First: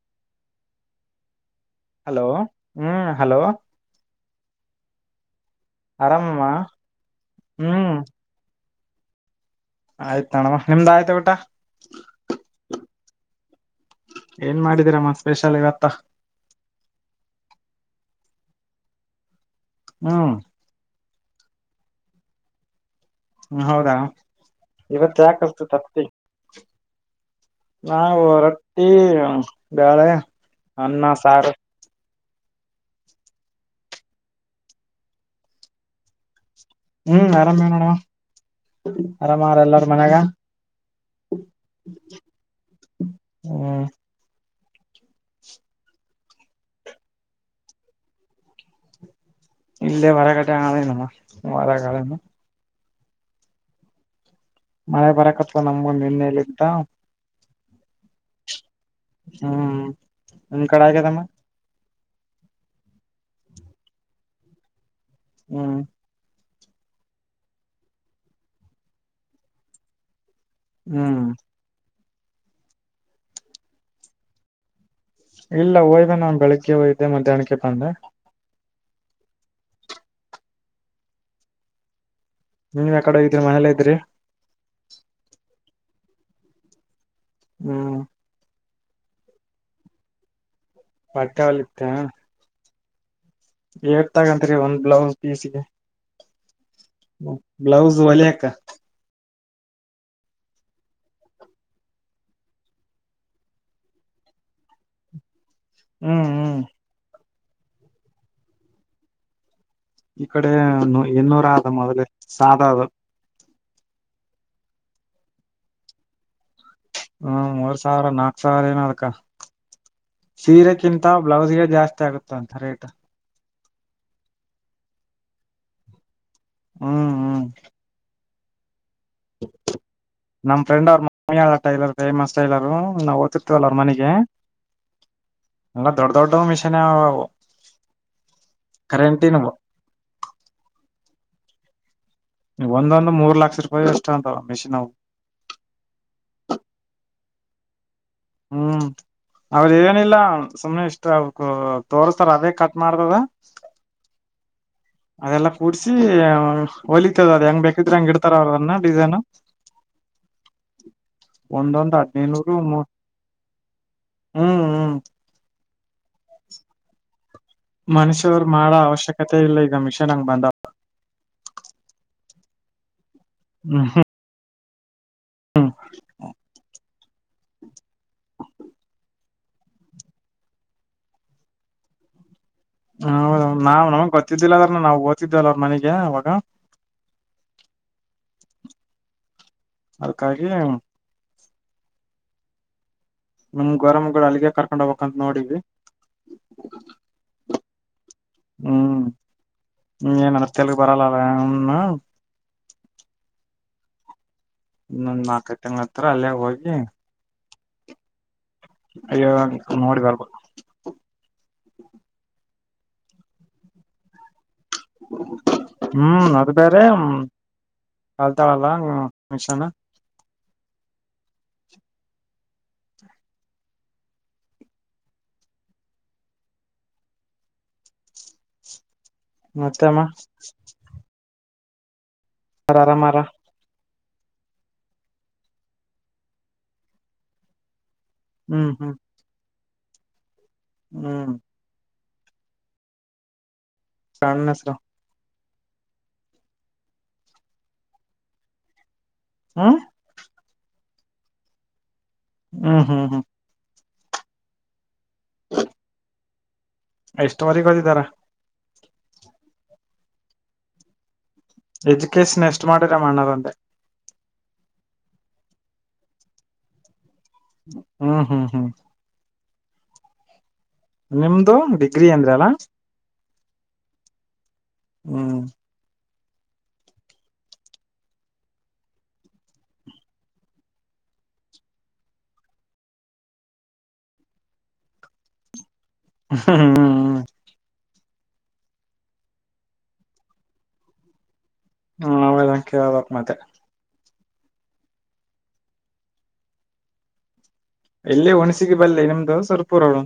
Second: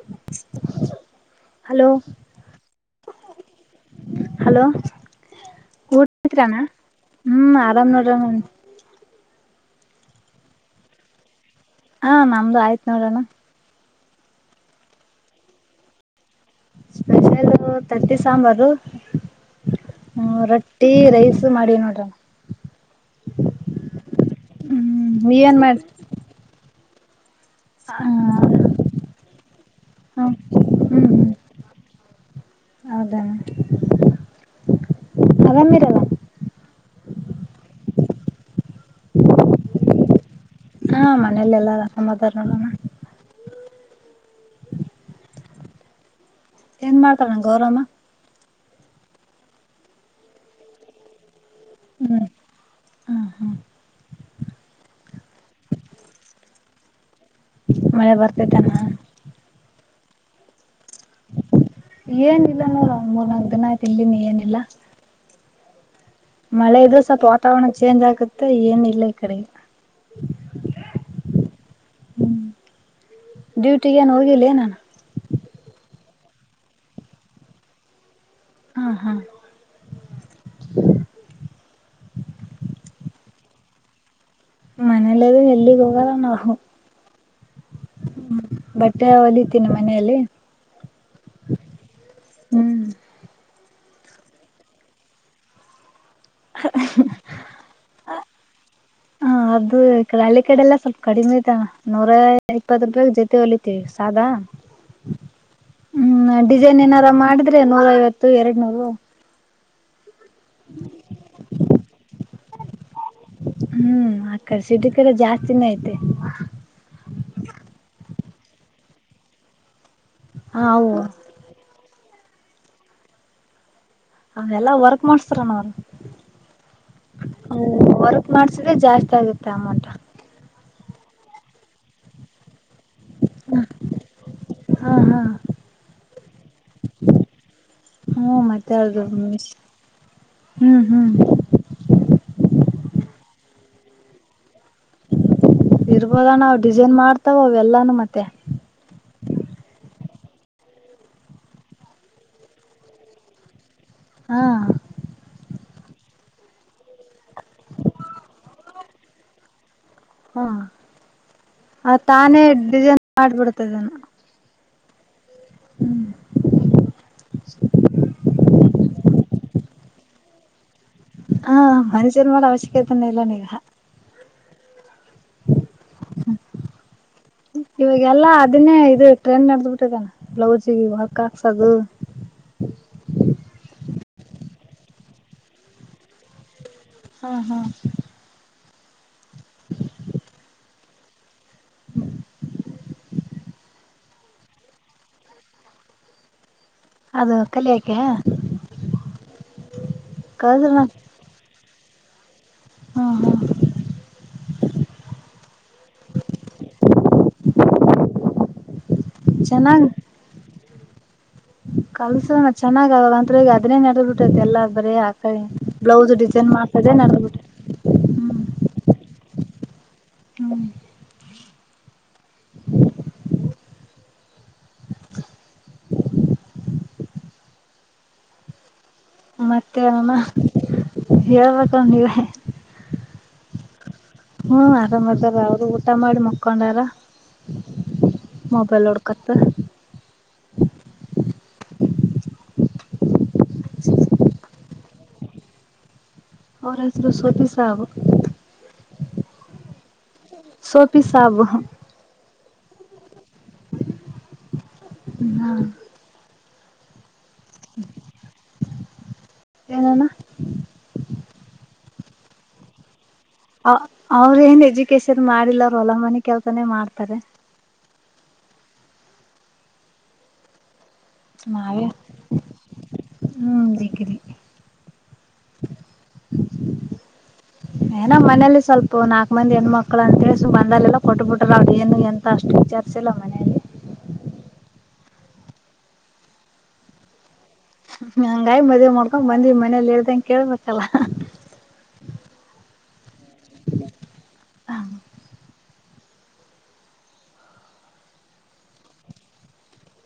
[inaudible] Hello ಹ್ಮ್ hello hello ಆರಾಮಮ್ಮ ಊಟತ್ರಣ್ಣ ಹ್ಮ್ ಆರಾಮ್ ನೋಡ್ರ ಆಯ್ತು ನಣಮ್ಮ ನಿಮ್ದ ಆಯ್ತಾ ಊಟ ಹಾ ನಮ್ದು ಆಯ್ತ್ ನೋಡೋಣ ಏನ್ ಮಾಡಿದೀರಮ್ಮ ಸ್ಪೆಷಲ್ ಇವತ್ತ ಸ್ಪೆಷಲ್ ತಟ್ಟಿ ಸಾಂಬಾರು ಹ್ಮ್ ರ ಟೀ ರೈಸ್ ಮಾಡೀ ನೋಡ್ರ ಹ ಹೌದಾ ಹ್ಮ್ ಇವತ್ ನೀವೇನ್ ಯಾಕತು ಮಾಡ ತಪ್ತಿ ನಾವು ರೊಟ್ಟಿ ಬೇಳೆ ಅನ್ನ ಹ್ಮ್ ಸಾರು ಹೌದಾ ಆರಾಮಿರಲ್ಲ ಹ್ಮ್ ಆರಾಮೇ ನೋಡುವ ಆರಾಮಾರ ಎಲ್ಲಾರ ಮನೆಗೆ ಹಾ ಮನೇಲೆೆಲ್ಲ ಸಮಾಧಾರ ನೋಡಣ ಹ್ಮ ಏನ್ ಮಾಡ್ತಾರ ನಂ ಗೌರವ ಇಲ್ಲೇ ಹೊರಗಟ್ಟೆ ಆನಮ್ಮ ಹೊರ ಹ್ಮ್ ಹ್ಮ್ ಹ್ಮ್ ಮಳೆ ಬರಕತ್ವಾ ನಮ್ಗ ನಿನ್ನೆಲಿದ ಮಳೆ ಬರ್ತಿದ್ದಾನ ಹ್ಮ್ ನಿಮ ಕಡೆ ಆಗ್ಯದಮ್ಮ ಏನಿಲ್ಲ ನೋಡಣ್ಣ ಮೂರ್ನಾಾಲ್ಕು ದಿನ ಆಯತು ಇಲ್ಲಿನು ಏನಿಲ್ಲ ಹ್ಮ್ ಮಳೆ ಇದು ಸ್ವಲ್ಪ ವಾತಾವರಣ ಚೇಂಜ್ ಆಗುತ್ತೆ ಏನ ಇಲ್ಲ ಈ ಕಡೆಗೆ ಹ್ಮ್ ಹ್ಮ್ ಡ್ಯೂಟಿಗೆ ಏನ್ ಹೋಗಿಲ್ಲ ನಾನು ಇಲ್ಲ ಹೋಯ್ನಾ ಬೆಳಿಗ್ಗೆ ಹೋಯ್ದೆ ಮಧ್ಯಾಹ್ನಕ್ಕೆ ಬಂದೆ ಹಾ ಹಾ ಹ್ಮ ನೀನ್ಯ ಕಡೆ ಹೋಗಿದೀ ಮನೆಯಲ್ಲಿ ಇದ್ರಿ ಮನೇಲಿದು ಎಲ್ಲಿಗ್ ಹೋಗಲ್ಲ ನಾವು ಹ್ಮ್ ಹ್ಮ್ ಬಟ್ಟೆ ಹೊಲಿತೀನಿ ಮನೆಯಲ್ಲಿ ಪಟ್ಟಾವಲಿತ್ತ ಹ್ಮ್ ಏಟ್ ತಗಂತರಿ ಒಂದ್ ಬ್ಲೌಸ್ ಪೀಸ್ಗೆ ಬ್ಲೌಸ್ ಒಲಕ್ಕ ಹ ಅದು ಈ ಕ ಹಳ್ಳಿ ಕಡೆ ಎಲ್ಲ ಸ್ವಲ್ಪ ಕಡಿಮೆ ಆತ ನೂರ ಇಪ್ಪತ್ ರೂಪಾಯಾಗ ಜೊತೆ ಹೊಲಿತವಿ ಸಾದಾ [inaudible] ಹ್ಮ್ ಡಿಸೈನ್ ಏನಾರ ಮಾಡಿದ್ರೆ ನೂರ ಐವತ್ತು ಎರಡ್ ನೂರು ಈ ಕಡೆ ನೂರು ಇನ್ನೂರು ಆದ ಮೊದಲ ಸಾಧ ಆದ ಹ್ಮ್ ಆ ಕಡೆ ಸಿಟಿ ಕಡೆ ಜಾಸ್ತಿನೇ ಐತೆ ಹ್ಮ ಮೂರ್ ಸಾವಿರ ನಾಕ್ ಸಾವಿರ ಏನ ಅದಕ್ಕ ಹ ಅವು ಸೀರೆಕ್ಕಿಂತ ಅವರದೇ ಜಾಸ್ತಿ ಆಗುತ್ತ ಅಂತ ರೇಟ್. ಅವ ಎಲ್ಲಾ ವರ್ಕ್ ಮಾಡಸ್ತಾರ ನ ಅವ್ರ ಹ್ಮ ಹ ವರ್ಕ್ ಮಾಡ್ಸಿದ್ರೆ ಜಾಸ್ತಿ ಆಗುತ್ತೆ ಅಮೌಂಟ್ ನಮ್ಮ ಫ್ರೆಂಡ್ ಅವ್ರ ಮಮ್ಮಿ ಟೈಲರ್ ಫೇಮಸ್ ಟೈಲರು ನಾ ತವಲ್ಲ ಅವರ ಮನೆಗೆ ಹಾ ಹಾ ಅವು ದೊಡ್ದ ದೊಡ್ಡ ಮಿಷನ್ ಆವೆವು ಹ್ಮ್ ಮತ್ತಾರುಮೇಶ್ ಹ್ಮ್ ಹ್ಮ್ ಒಂದೊಂದು ಮೂರ್ ಲಕ್ಷ ರೂಪಾಯಿ ಎಷ್ಟ ಅಂತ ಮೆಷಿನ್ವು. ಇರ್ಬೋದಣ್ಣ ಅವ ಡಿಸೈನ್ ಮಾಡ್ತಾವ ಅವೆಲ್ಲಾನ ಮತ್ತೆ. ಹ್ಮ್ ಅವ್ರ ಏನಿಲ್ಲ ಸುಮ್ನೆ ಇಷ್ಟ ಅವಕ ತೋರ್ಸ್ತಾರ ಅದೇ ಕಟ್ ಮಾಡತದ ಹಾ ಅದೆಲ್ಲಾ ಕೂಡ್ಸಿ ಹೊಲಿತದ ಅದ್ ಹೆಂಗ್ ಬೇಕಿದ್ರೆ ಹಂಗ ಇಡ್ತಾರ ಅವ್ರನ್ನ ಡಿಸೈನು. ಹಾ ಒಂದೊಂದ್ ಆ ತಾನೇ ಹದ್ನೈನೂರು ಮೂರ್ ಡಿಸೈನ್ ಮಾಡಬಿಡ್ತದಾನ. ಹ್ಮ್ ಹ್ಮ್ [unintelligible] ಮನುಷ್ಯ್ರು ಮಾಡೋ ಅವಶ್ಯಕತೆ ಇಲ್ಲ ಈಗ ಮಿಷನ್ ಹಂಗ್ ಬಂದ ಹಾ ಮನಷರ ಮಾಡ ಅವಶ್ಯಕತನ ಇಲ್ಲ ನೀಗ. ಹ್ಮ ಹ್ಮ [inaudible] ಇವಾಗೆಲ್ಲಾ ಅದನ್ನೇ ಇದು ಟ್ರೆಂಡ್ ನಡದ್ ಬಿಟ್ಟತಣ ಬ್ಲೌಸ್ಗೆ ವರ್ಕ್ ಹಾಕ್ಸೋದು. ಹಾ ಹೌದ ನಾವ್ ನಮಗ್ ಗೊತ್ತಿದ್ದಿಲ್ಲ ಅದ್ರ ನಾವ್ ಓ್ತದ್ದವಲ್ಲ್ಲ ಅವ್ರ ಮನಗೆ ಅವಾಗ ಹ್ಮ ಹ್ಮ [inaudible] ಅದಕ್ಕಾಗಿ [inaudible] ನಮ್ ಗೊರಮಗಳು ಅಲ್ಲಿಗೆ ಕರ್ಕೊಂಡ್ ಹೋಗ್ಬೇಕಂತ ನೋಡವಿ. ಅದು ಕಲಿಯಕೆ ಹ್ಮ್ ಹ್ಮ್ ಕಲ್ಸಣ ಏನತಳ್ಗೆ ಬರಲ್ಲ. ನಾ ಅವನ್ನ ಹಾ ಹಾ ಇನ್ನೊಂದ್ ನಾಲ್ಕೈ ತಿಂಗ್ಳ್ ಹತ್ತ್ರ ಅಲ್ಲೇ ಹೋಗಿ. ಅಯ್ಯೋ ನೋಡಿ ಬರ್ಬೆಕ್ ಕ್ಮಸ್ ನ ಚೆನ್ನಾಗ ಅಂಗೆ ಅದನ್ನೇ ನೆಡ್ ಬಿಟ್ಟೈತಿ ಎಲ್ಲದ. ಬರೇ ಆಕ ಬ್ಲೌಸ್ ಡಿಸೈನ್ ಮಾಡ್ತದೆೇ ಏನ್ ಆದ ಅಳತಾಲಅಲ್ಲ ಮಿಷನ್ ಹ್ಮ ಮತ್ತೆ ಮತ್ತೆಮ್ಮ ಅಮ್ಮ ಹೇಳ್ಬೇಕಂದೆ ಅರರಾಮರ. ಹ್ಮ ಆರಾಮ್ದಾರ ಅವರು ಊಟ ಮಾಡಿ ಮುಕೊಂಡಾರ [unintelligible] ಹ್ಮ್ ಹ್ಮ್ ಮೊಬೈಲ್ ಹೊಡ್ಕ ಕತ್ತ ಹ್ಮ್ ಚಾಣ ನಸರ ಅವರ ಹೆಸರು ಸೋತಿ ಸಾಬ ಹ್ಮ್ಮ್ ಸೋಪಿ ಸಾಬು ಹ್ಮ್ ಹ್ಮ್ ಹ್ಮ್ ಹ್ಮ್ ಎಷ್ಟ ಮರೆ ಕೊಯ್ದಿದ್ದಾರೆ ಏನಾನ ಎಜುಕೇಶನ್ ಎಷ್ಟು ಮಾಡಿರ ಅಣದಂತೆೆ ಅವ್ರ ಏನ್ ಎಜುಕೇಶನ್ ಮಾಡಿಲ್ಲ ಅವ್ರು ಹೊಲ ಮನೆ ಕೆಲ್ಸಾನೇ ಮಾಡ್ತಾರೆ ಹ್ಮ ಹ್ಮ್ ಹ್ಮ್ ನಿಮ್ದು ಡಿಗ್ರಿ ಅಂದ್ರ ಅಲ್ಲಾ ಹ್ಮ ಡಿಗ್ರಿ ಹ್ಮ್ ಏನ ಮನೆಯಲ್ಲಿಲಿ ಸ್ವಲ್ಪ ನಾಲ್ಕ್ ಮಂದಿ ಹೆಣ್ಣ್ಮಕ್ಳು ಅಂತೇಳಳ್ಸು ಬಂದೆಲ್ಲ ಕೊಟ್ಬ ಬಿಟ್ರ ಅವದ ಏನು ಎಂತ ಅಷ್ಟು ಈಚ ಚಲ ಮನೆ ಹ್ಮ ಹ್ಮ ಹ ಗಾಯಿ ಮದ್ಮಾಡ್ಕೊಂಡ್ ಬಂದಿ ಮನೇಲಿ ಇ ಹೇಳ್ದಂಗ ಕೇಳ್ಬೇಕಲ್ಲ ಹ್ಮ ಅವಾಗ ಅಂಕಿ ಆಬಬೇಕಕ್ ಮತ್ತೆ ಹ ಎಲ್ಲೇ ಒಣ್ಸಿಗೆ ಬಲ್ಲೆ ನಿಮ್ದು ಸ್ವರ್ಪೂರಳು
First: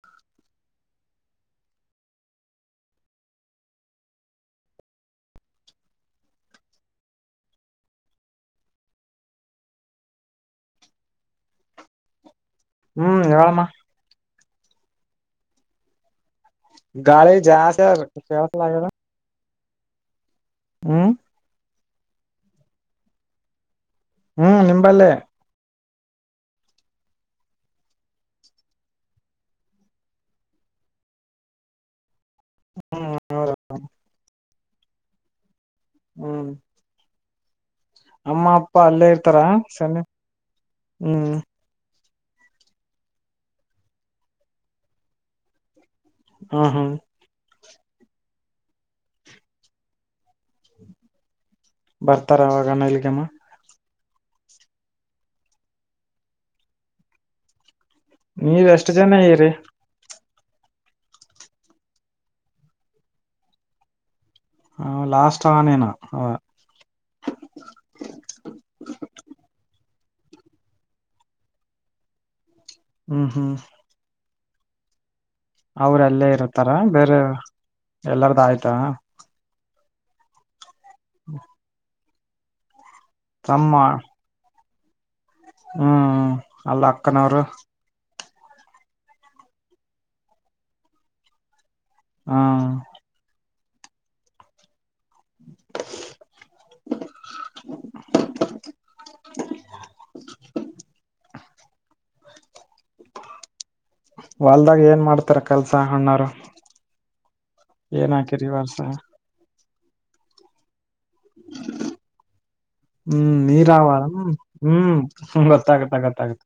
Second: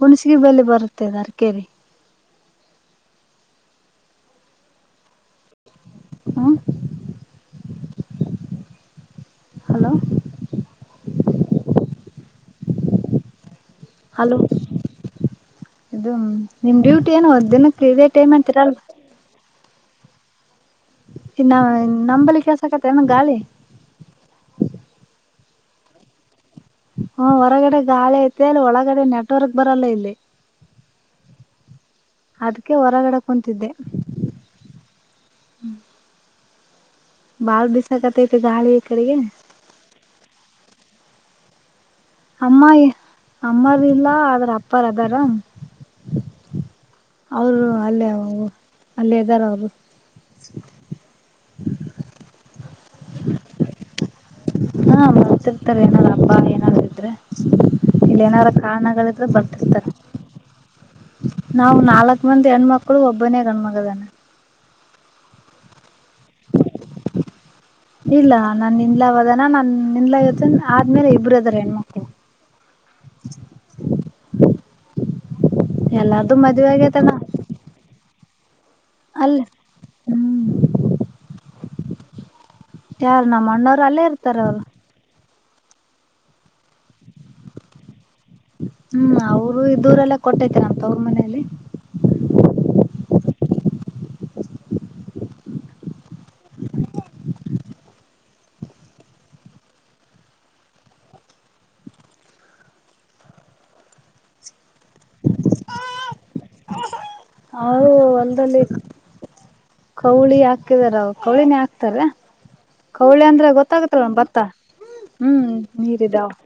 ಹುಣ್ಸಿಗೆ ಬೆಲೆ ಬರುತ್ತೆದ ಅರಕೇರಿ ಹ ಹಲೋ ಹ್ಮ್ ಹೇಳಳಮ್ಮ ಹಲೋ ಇ ನಿಮ್ ಡ್ಯೂಟಿ ಏನು ಗಾಳಿ ಒದ್ ದಿನಕ್ಕೆ ಇದೇ ಜಾಸ್ತಿ ಟೈಮ್ ಅಂತೀರಲ್ ಕೇಳಸಲಾಗದ ಹ್ಮ್ ಇನ್ನ ನಂಬಳ ಕೆಸ ಆಕತ್ತೆ ನಮ್ ಗಾಳಿ ಹ್ಮ್ ನಿಂಬಲ್ಲೆ ಹ ಹೊರಗಡೆ ಗಾಳಿ ಐತೆ ಅಲ್ಲಿ ಒಳಗಡೆ ನೆಟ್ವರ್ಕ್ ಬರಲ್ಲ ಇಲ್ಲಿ ಅದಕ್ಕೆ ಹೊರಗಡ ಹ್ಮ್ ಹೌದ ಕುಂತಿದ್ದೆ ಹ್ಮ್ ಬಾಲ್ ಬಿಸಾಗ ಅಮ್ಮ ಅಪ್ಪ ಅಲ್ಲೇ ಇರ್ತಾರ ಸ ಹ್ಮ್ ಅಮ್ಮ ಅಮ್ಮಾರ ಇಲ್ಲ ಆದದ್ರ ಅಪ್ಪಾರ ಅದಾರ ಹಾ ಹಾ ಅವರು ಅಲ್ಲೇ ಅಲ್ಲೇ ಇದ್ದಾರ ಅವರು ಬರ್ತಾರ ಅವಾಗಣ ಇಲ್ಗೆಮ್ಮ ಹಾ ಮತ್ತಿರ್ತಾರ ಏನಾರ ಅಪ್ಪಾ ಏನಾರ ಇದ್ರೆ ಇಲ್ಲ ಏನಾರ ನೀವ್ ಎಷ್ಟ್ ಜನ ಕಾರಣಗಳಿದ್ರೆ ಇರಿ ಬರ್ತಿಸರ್ತಾರೆ ನಾವು ನಾಲ್ಕ್ ಮಂದಿ ಹೆಣ್ಮಕ್ಳು ಒಬ್ಬನೇಗ ಗಣ್ಮಗದಾನ ಹ ಲಾಸ್ಟ್ ಆನೇನ ಅವ ಇಲ್ಲ ನಾ ನಿಂದ್ಲಾವದ ನಾ ನಿಂದ್ಲಯತ್ತ ಆದ್ಮೇಲೆ ಇಬ್ಬರು ಅದಾರ ಹೆಣ್ಮಕ್ಳು ಹ್ಮ್ ಹ್ಮ್ ಹ್ಮ ಅವ್ರಲ್ಲೇ ಇರುತ್ತಾರ ಆಗೇತಣ್ಣ ಬೇರೆ ಎಲ್ಲಾರ್ದ ಆಯ್ತ ಅಲ್ಲ ಹ್ಮ ಯಾರ ನಮ್ಮಣ್ಣವರು ಅಲ್ಲೇ ಇರ್ತಾರ ಅವ್ರು ಹ್ಮ್ ಅಲ್ಲ ಅಕ್ಕನವರು ಹೂ ಅವ್ರು ಇದ್ದ ಊರಲೇ ಕೊಟ್ಟೈತಿನ ಅಂತ ಅವರ ಮನೇೆಯಲ್ಲಿ [inaudible] ಹಾ [inaudible] [inaudible] [inaudible] ಹೊಲದಾಗ ಏನ್ ಮಾಡ್ತಾರ ಕೆಲ್ಸ ಅಣ್ಣಾರ? [inaudible] ಅವು ಹೊಲದಲ್ಲಿ ವರ್ಷ ಕೌಳಿ ಹಾಕಿದಾರ ಕೌಳಿನೇ ಹಾಕ್ತಾರೇ [inaudible] ಕೌಳಿ ಹ್ಮ್ ಅಂದ್ರೆ ನೀರಾವ ಗೊತ್ತಾಗತ್ತ ಬಿತ್ತ ಹ್ಮ್ ಹೂ ಗೊತ್ತಾಗತ್ತ ನೀರ್ ಇದಾವ [inaudible] ಗೊತ್ತಾಗತ್ತ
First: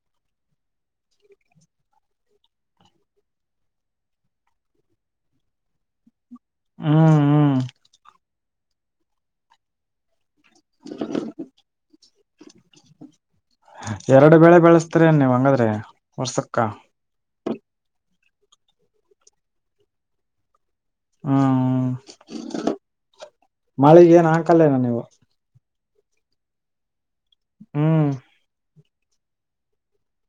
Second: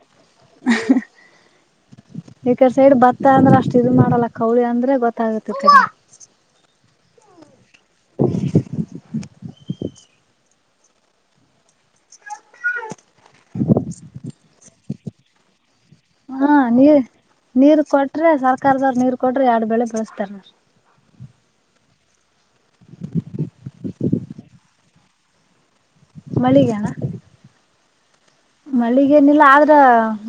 ಈ ಕಡೆ ಸೈಡ್ ಭತ್ತ ಅಂದ್ರೆ ಅಷ್ಟ್ ಇದು ಮಾಡಲ್ಲ ಕೌಳಿ ಅಂದ್ರೆ ಗೊತ್ತಾ ಆಗುತ್ತೆ ಈ ಕಡೆ. [inaudible] [unintelligible] ಹೂ ಹೂ [inaudible] [inaudible] [inaudible] ಎರಡ ಬೆೇಳೆ ಬೆಳಸ್ತರಿನ್ ನೀವ್ ಹಂಗಾದ್ರೆ. [inaudible] ಹಾ ನೀರ್ ನೀರ್ ಕೊಟ್ರೆ ಸರ್ಕಾರದವರು ನೀರ್ ಕೊಟ್ರೆ ಎರಡ ಬೆಳೆ ಬೇಳಸ್ತಾರ. [inaudible] ಹಾ ಹ [inaudible] [inaudible] ಮಳೆಗ ಏನ್ ಹಾಕಲ್ಲ ಏನ್ ನೀವು? [inaudible] ಮಳಿಗಾ? [inaudible] ಹೂ [inaudible] ಮಳಗೇ ಏನಿಲ್ಲ ಆದ್ರ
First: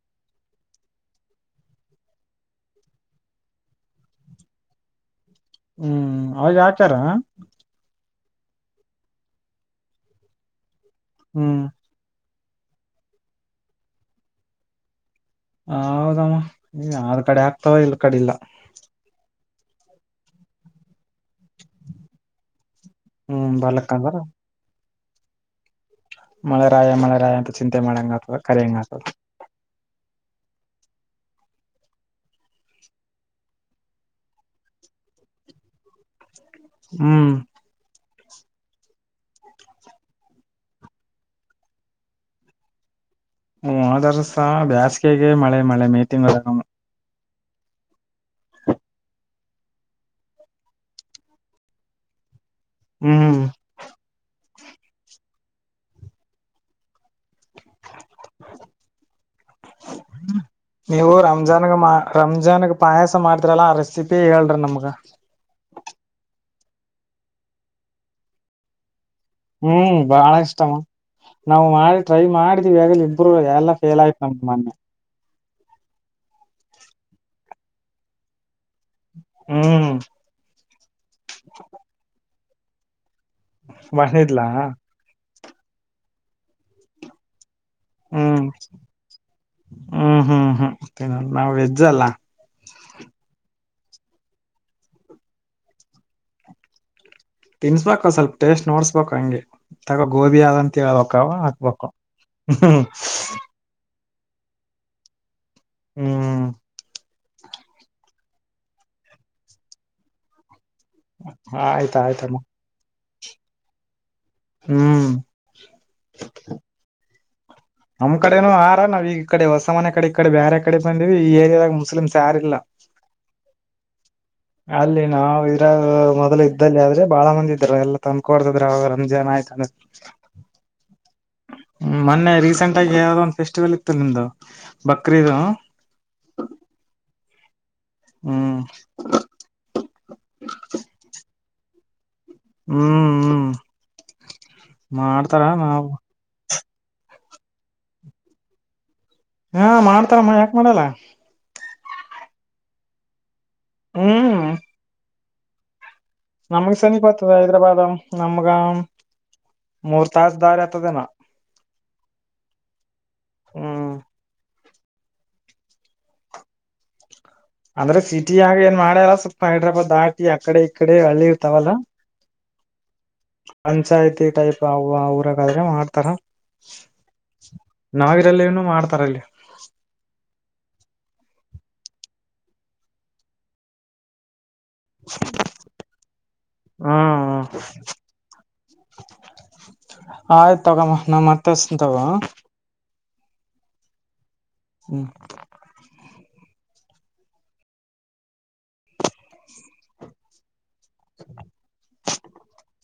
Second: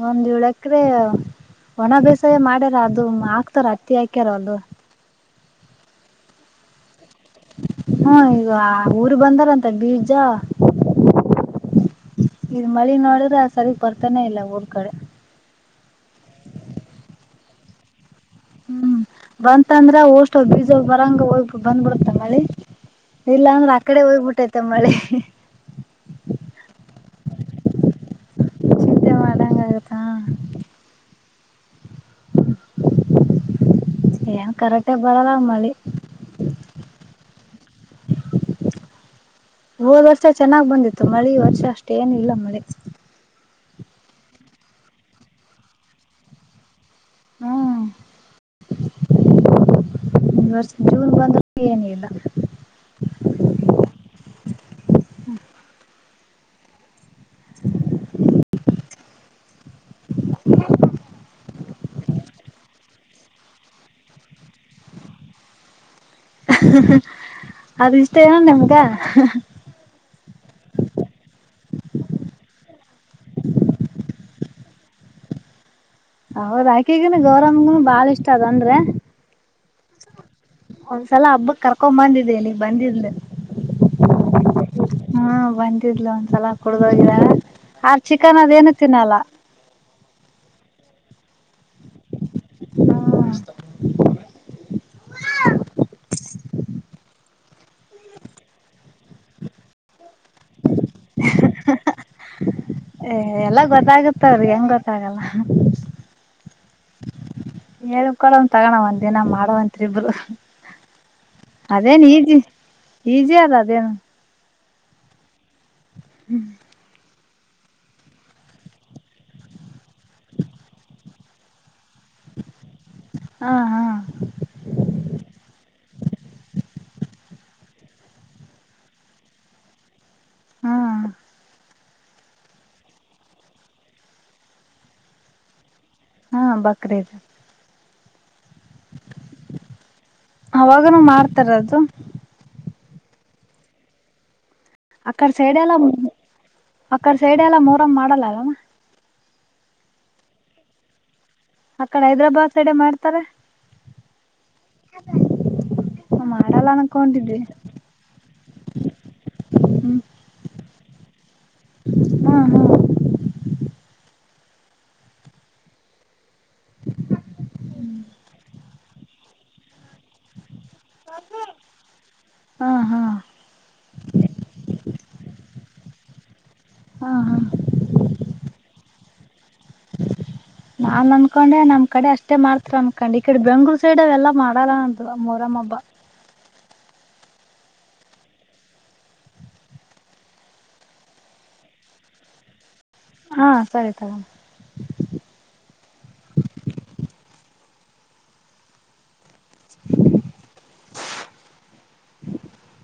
ಒಂದ್ ಏಳು ಎಕರೆ [inaudible] ಒಣ ಬೇಸಾಯ ಮಾಡ್ಯಾರ ಅದು ಹಾಕ್ತಾರ ಹತ್ತಿ ಹಾಕ್ಯಾರ ಅವರದು, [inaudible] ಹೂ ಅವಾರದ ಆತಾ ಸರ್? [inaudible] ಹ ಈಗ ಊರು ಬಂದಾರಂತ ಬೀಜಾ [inaudible] ಹೂ [inaudible] ಈ ಮಳಿ ನೋಡಿದ್ರೆ ಸರಿಗ್ ಬರ್ತಾನೆ ಇಲ್ಲ ಊರ್ ಕಡೆ. [inaudible] ಹೌದಮ್ಮ ಯಾದ ಕಡೆ ಆಗ್ತಾವ ಇಲ್ ಕಡೆ ಇಲ್ಲ. [inaudible] ಹೂ ಬಂತ ಅಂದ್ರ ಒಸಟ್ಟು ಬೀಜ ಬರಂಗ ಹೋಗ ಬಂದ್ಬಿಡತ್ತ ಮಳಿ. [inaudible] ಇಲ್ಲ ಹ್ಮ್ ಅಂದ್ರೆ ಆ ಕಡೆ ಬರ್ಲಕ್ಕಂದ್ರ ಹೋಗ್ಬಿಟ್ಟೈತೆ ಮಳಿ. [inaudible] ಮಳೆರಾಯ ಮಳೆರಾಯ ಅಂತ ಚಿಂತೆ ಮಾಡಂಗ್ತ ಕರಿಯಂಗ್ತದ. ಚಿಂತೆ [inaudible] ಮಾಡಂಗ ಆಗತ್ತ ಏನ್ ಕರೆಕ್ಟಗ ಬರಲ್ಲ ಮಳಿ. [inaudible] ಹೂ [inaudible] ಹೋದ್ ವರ್ಷ ಚೆನ್ನಾಗ ಬಂದಿತ್ತು ಮಳಿ ವರ್ಷ ಅಷ್ಟೇ ಏನಿಲ್ಲ ಮಳಿ. [inaudible] ಹೂ ಹೋದ ವರ್ಷ ಬೇಸ್ಗೆಗೆ ಮಳೆ ಮಳೆ ಮೇ ತಿಂಗಳ ಒಮ್ಮೆ [inaudible] ಹ್ಮ್ [inaudible] ಈ ವರ್ಷ ಜೂನ್ ಬಂದರ ಏನ ಇಲ್ಲ. [inaudible] ಹೂ [inaudible] ಹ [inaudible] [inaudible] [inaudible] ನೀವು ರಂಜಾನ್ಗ ಮಾ ರಂಜಾನ್ಗ ಪಾಯಸ ಮಾಡ್ತರಲ್ಲಾ ಆ ರೆಸಿಪಿ ಹೇಳ್ರಿ ನಮ್ಗ. [inaudible] ಅದ ಇಷ್ಟೇ ಏನ ನಿಮದ [inaudible] ಹೂ ಬಾಳ ಇಷ್ಟಮ್ಮ ನಾವು ಮಾಡಿ ಟ್ರೈ ಮಾಡಿದಿವಿ. [inaudible] ಇಬ್ರು ಎಲ್ಲ ಫೇಲ್ ಆಯ್ತ ನಮ್ಮ ಮನ್ [inaudible] ಅವರ ಆಕೆಗನ ಗೌರಮಗನು ಬಾಳ ಇಷ್ಟ ಅಂದರೆ. [inaudible] ಹೂ [inaudible] ಒಂದ್ಸಲ ಹಬ್ಬಕ್ ಕರ್ಕೊಂದಿ ಬಂದಿದ್ದಲ್ಲ. [inaudible] ಮಣ ಇದ್ಲಾ ಹಾ ಬಂದಿದ್ಲ ಒಂದ್ಸಲ ಕುಡ್ದೋಗಿರ ಹ್ಮ್ ಹ್ಮ್ ಹ್ಮ್ ಹ್ಮನ ನಾವ್ ವೆಜ್ ಅಲ್ಲಾ ಹಾ [unintelligible] ತಿನ್ನಿಸಬೇಕು ಸ್ವಲ್ಪ ಟೇಸ್ಟ್ ನೋಡ್ಸ್ಬೇಕು ಹಂಗೆ ತಗೋ ಗೋಬಿ ಆದಂತ ಕೆಳ್ಬೇಕವ ಹಾಕ್ಬೇಕು ಎಲ್ಲ ಗೊತ್ತಾಗುತ್ತೆ ಗೊತ್ತ ಅವಗೆ ಹೆಂಗ್ ಗೊತ್ತಾಗಲ್ಲಾ ಹ್ಮ್ ಹೇಳ ಕೋಳನ್ ತಗೋಣ ಒಂದ ದಿನ ಮಾಡವಂತ್ರಿ ಇಬ್ರು ಆಯ್ತ ಅದೇನು ಈಜಿ ಆಯ್ತಮ್ಮ ಈಜಿ ಅದ ಅದೇನು ಹ್ಮ್ ಹ್ಮ್ ನಮ್ ಕಡೆನೂ ಆರ ನಾವ್ ಈ ಕಡೆ ಹೊಸ ಮನೆ ಕಡೆ ಈ ಕಡೆ ಬ್ಯಾರೆ ಕಡೆ ಬಂದಿವಿ ಈ ಏರಿಯಾದಾಗ ಮುಸ್ಲಿಮಸ್ ಯಾರಿಲ್ಲಾ ಹಾ ಹಾ ಅಲ್ಲಿ ನಾವು ಇದ್ರಾಗ ಮೊದ್ಲು ಇದ್ದಲ್ಲಿ ಆದ್ರೆ ಬಾಳ ಮಂದಿ ಇದ್ರು ಎಲ್ಲಾ ತಂದ್ಕೋಡದ್ರು ಅವಾಗ ರಂಜಾನ ಆಯ್ತು ಅದ್ರ [unintelligible] ಹ್ಮ ಹ್ಮ ಮೊನ್ನೆ ರೀಸೆಂಟ್ ಆಗಿ ಯಾವ್ದೋ ಒಂದು ಫೆಸ್ಟಿವಲ್ ಇತ್ತು ನಿಮ್ದು ಬಕ್ರೀದು ಹಾ ಬಕ್ರೀದ ಹ್ಮ್ ಅವಾಗನೂ ಮಾಡ್ತಾರದು ಹ್ಮ್ ಹ್ಮ್ ಅಕ್ಕರೆ ಮಾಡ್ತಾರ ಸೈಡೆ ಎಲ್ಲ ನಾವು ಆಕಡೆ ಸೈಡ ಎಲ್ಲ ಮೊಹರಮ್ ಮಾಡಲ್ಲ ಅಲ್ಲವ ಹಾ ಮಾಡ್ತಾರಮ್ಮ ಯಾಕ್ ಮಾಡಲ್ಲಾ ಆ ಕಡೆ ಹೈದ್ರಾಬಾದ್ ಸೈಡ ಮಾಡ್ತಾರ ಹ್ಮ್ ಮಾಡಲ್ಲ ನಮಗ ಸಮಿಪ ಆಗತದ ಅನ್ಕೊಂಡಿದ್ವಿ ಹೈದ್ರಾಬಾದ್ ನಮಗ ಹ್ಮ್ ಮೂರ್ ತಾಸ ದಾರಿ ಆತದೇನೋ ಹಾ ಹಾ ಹ್ಮ್ ಅಂದ್ರೆ ಸಿಟಿಯಾಗಿ ಏನ್ ಮಾಡ್ಯಾರ ಸ್ವಲ್ಪ ಹೈದ್ರಾಬಾದ್ ದಾಟಿ ಆಕಡೆ ಕಡೆ ಹಳ್ಳಿ ಇರತಾವಲ್ಲ ಹಾ ಹಾ ಪಂಚಾಯ್ತಿ ಟೈಪ್ ಅವ ಊರಾಗಾದ್ರೆ ಮಾಡ್ತಾರ ಹಾ ಹಾ ನಾವ್ರಲ್ಲಲ್ಲಿ ಮಾಡ್ತಾರಲ್ಲಿ ನಾನ್ ಅನ್ಕೊಂಡೆ ನಮ್ ಕಡೆ ಅಷ್ಟೇ ಮಾಡ್ತರ ಅನ್ಕೊಂಡ್ ಈ ಕಡೆ ಬೆಂಗ್ಳೂರ್ ಸೈಡ್ ಅವ ಎಲ್ಲ ಮಾಡಲ್ಲ ಅಂತ ಅ ಮೊಹರಮ್ ಹಬ್ಬಾ ಹ್ಮ್ ಹ ಆಯ್ತತ್ ತಗೋಮ್ಮ ನಾ ಮತ್ತ ಹಸ್ತ ನ ತಗೋ ಮ್ಮ ಹಾ ಸರಿ ತೋ ಹ್ಮ್ [unintelligible]